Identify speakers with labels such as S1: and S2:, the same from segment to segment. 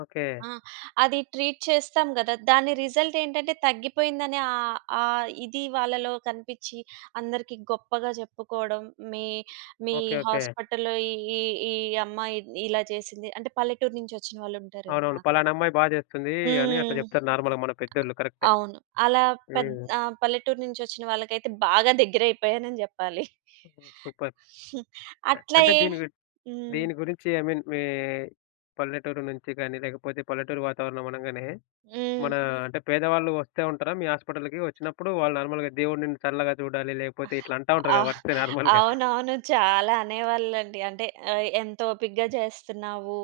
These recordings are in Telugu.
S1: ఓకే.
S2: ఆ! అది ట్రీట్ చేస్తాం గదా. దాని రిజల్ట్ ఏంటంటే తగ్గిపోయిందనె ఆహ్, ఆ ఇది వాళ్ళలో కనిపిచ్చి, అందరికి గొప్పగా జెప్పుకోవడం. మీ మీ
S1: ఓకే. ఓకే.
S2: హాస్పిటల్‌లో ఈ ఈ ఈ అమ్మాయి ఇలా చేసింది. అంటే పల్లెటూరు నుంచి ఒచ్చిన వాళ్ళుంటారు
S1: అవునవును.
S2: గదా!
S1: పలానమ్మాయి బా జేస్తుంది, అని అట్లా
S2: హ్మ్.
S1: జెప్తారు నార్మల్‌గా మన పెద్దోళ్ళు. కరెక్టే.
S2: అవును. అలా పెద్
S1: హ్మ్.
S2: ఆ! పల్లెటూరు నుంచి ఒచ్చిన వాళ్ళకైతే బాగా దగ్గరయిపోయానని జెప్పాలి.
S1: ఓహ్! సూపర్.
S2: హ్మ్.
S1: అ
S2: అట్లా
S1: అంటే
S2: ఏ
S1: దీని గు
S2: హ్మ్.
S1: దీని గురించి ఐ మీన్ మీ పల్లెటూరు నుంచి గాని లేకపోతే పల్లెటూరి వాతావరణం అనంగానే
S2: హ్మ్.
S1: మన అంటే పేదవాళ్ళు వస్తే ఉంటారా, మీ హాస్పిటల్‌కి? ఒచ్చినప్పుడు వాళ్ళు నార్మల్‌గా దేవుడు నిన్ను చల్లగా చూడాలి లేకపోతే ఇట్లా అంటా
S2: ఆ!
S1: ఉంటారుగా వస్తే నార్మల్‌గా.
S2: అవునవును. చాలా అనేవాళ్ళండి. అంటే ఆహ్, ఎంతొపికగా చేస్తున్నావు.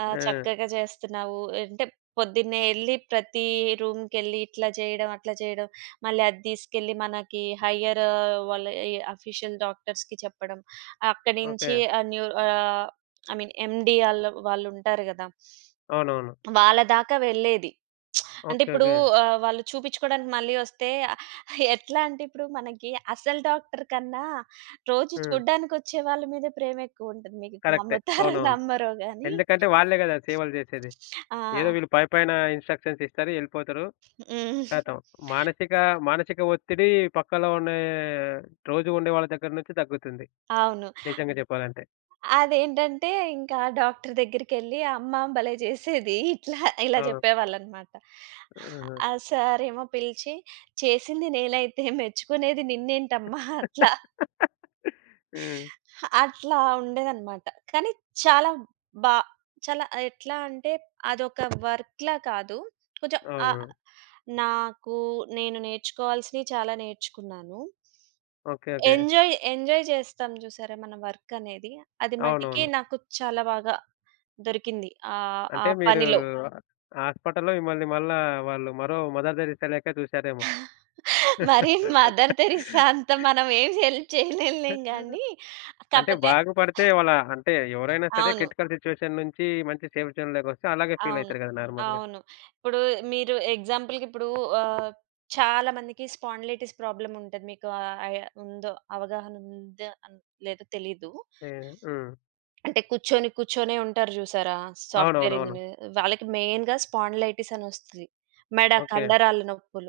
S2: ఆహ్,
S1: ఆ!
S2: చక్కగా జేస్తున్నావు. అంటే పొద్దున్నే ఎళ్లి ప్రతి రూమ్‌కెళ్లి ఇట్లా జేయడం అట్లా జేయడం. మళ్ళీ అద్దీసుకెళ్ళి, మనకి హైయ్యర్ వాళ్ళ ఈ ఆఫీషియల్ డాక్టర్స్‌కి చెప్పడం. అక్కడినుంచి
S1: ఓకే.
S2: ఆహ్, న్యూ ఆహ్, ఐ మీన్ ఎండీ ఆళ్ళు వాళ్ళుంటారు గదా!
S1: అవునవును.
S2: వాళ్ళ దాకా వెళ్ళేది. అంటే
S1: ఓకే.
S2: ఇప్పుడు
S1: ఓకే.
S2: ఆహ్, వాళ్ళు చూపిచ్చుకోడానికి మళ్ళీ ఒస్తే ఎట్లా అంటే ఇప్పుడు మనకి అసలు డాక్టరు కన్నా రోజు
S1: హ్మ్.
S2: చూడ్డానికొచ్చే వాళ్ళ మీదె ప్రేమ ఎక్కువ ఉంటుంది. మీకు
S1: కరెక్టే.
S2: నమ్ముతారో
S1: అవునవును.
S2: నమ్మరో గాని.
S1: ఎందుకంటే వాళ్ళే గదా సేవలు జేసేది.
S2: ఆ!
S1: ఏదో వీళ్ళు పైపైన ఇన్స్‌ట్రషన్స్ ఇస్తారు, ఎళ్ళిపోతరు.
S2: హ్మ్.
S1: ఖతం మానసిక, మానసిక ఒత్తిడి పక్కలొ ఉనే, రోజు ఉండే వాళ్ళ దగ్గర నుంచి దగ్గుతుంది.
S2: అవును.
S1: నిజంగా చెప్పాలంటే.
S2: అదేంటంటే ఇంకా ఆ డాక్టరు దెగ్గరికెళ్లి "అమ్మ భలే జేసేది" ఇట్లా ఇలా
S1: ఆ!
S2: జెప్పేవాళ్ళన్నమాట.
S1: ఆహ!
S2: ఆ సారేమో పిలిచి, "చేసింది నేనైతే మెచ్చుకునేది నిన్నేంటమ్మా" అట్లా.
S1: హ్మ్.
S2: అట్లా ఉండేదన్నమాట. కానీ చాలా బా చాలా ఎట్లా అంటే అదొక వర్క్‌లా కాదు. కొంచెం ఆహ్,
S1: అవును.
S2: నాకు నేను నేర్చుకోవాల్సినియి చాలా నేర్చుకున్నాను.
S1: ఓకే. ఓకే.
S2: ఎంజాయ్, ఎంజాయ్ జేస్తాం చూసారా మన వర్కనేది. అది మటికి
S1: అవునవును.
S2: నాకు చాలా బాగా దొరికింది. ఆహ్, ఆ
S1: అంటే మీరు
S2: పనిలో.
S1: హాస్పిటల్‌‌లో మిమ్మల్ని మళ్ళా వాళ్ళు మరో మదర్ థెరిస్సా లెక్క జూసారేమో.
S2: మరి మదర్ థెరిస్సా అంత మనమేం హెల్ప్ చేయలేములే
S1: ఆహా!
S2: గాని
S1: అంటే,
S2: కాపోతే
S1: బాగుపడితే వాళ్ళ అంటే ఎవరైనా సరే
S2: అవును.
S1: క్రిటికల్ సిట్యుయేషన్ నుంచి మంచి సేఫ్ జోన్‌లోకొస్తే అలాగే
S2: అవును.
S1: ఫీల‌యితరు గదా నార్మల్‌గా.
S2: అవును. ఇప్పుడు మీరు ఎగ్జాంపుల్‌కి ఇప్పుడు ఆహ్, చాలా మందికి స్పాండిలైటిస్ ప్రాబ్లమ్ ఉంటది. మీకు ఐ ఉందో అవగాహన ఉందో లేదో తెలీదు.
S1: తే హ్మ్.
S2: అంటే కూర్చొని కూర్చొనే ఉంటారు జూసారా, సాఫ్ట్‌వేర్
S1: అవునవునవును.
S2: ఇంజినీర్. వాళ్ళకి మెయిన్‌గా స్పాండిలైటిస్ అనొస్తది. మెడ
S1: ఓకే.
S2: కండరాల నొప్పులు.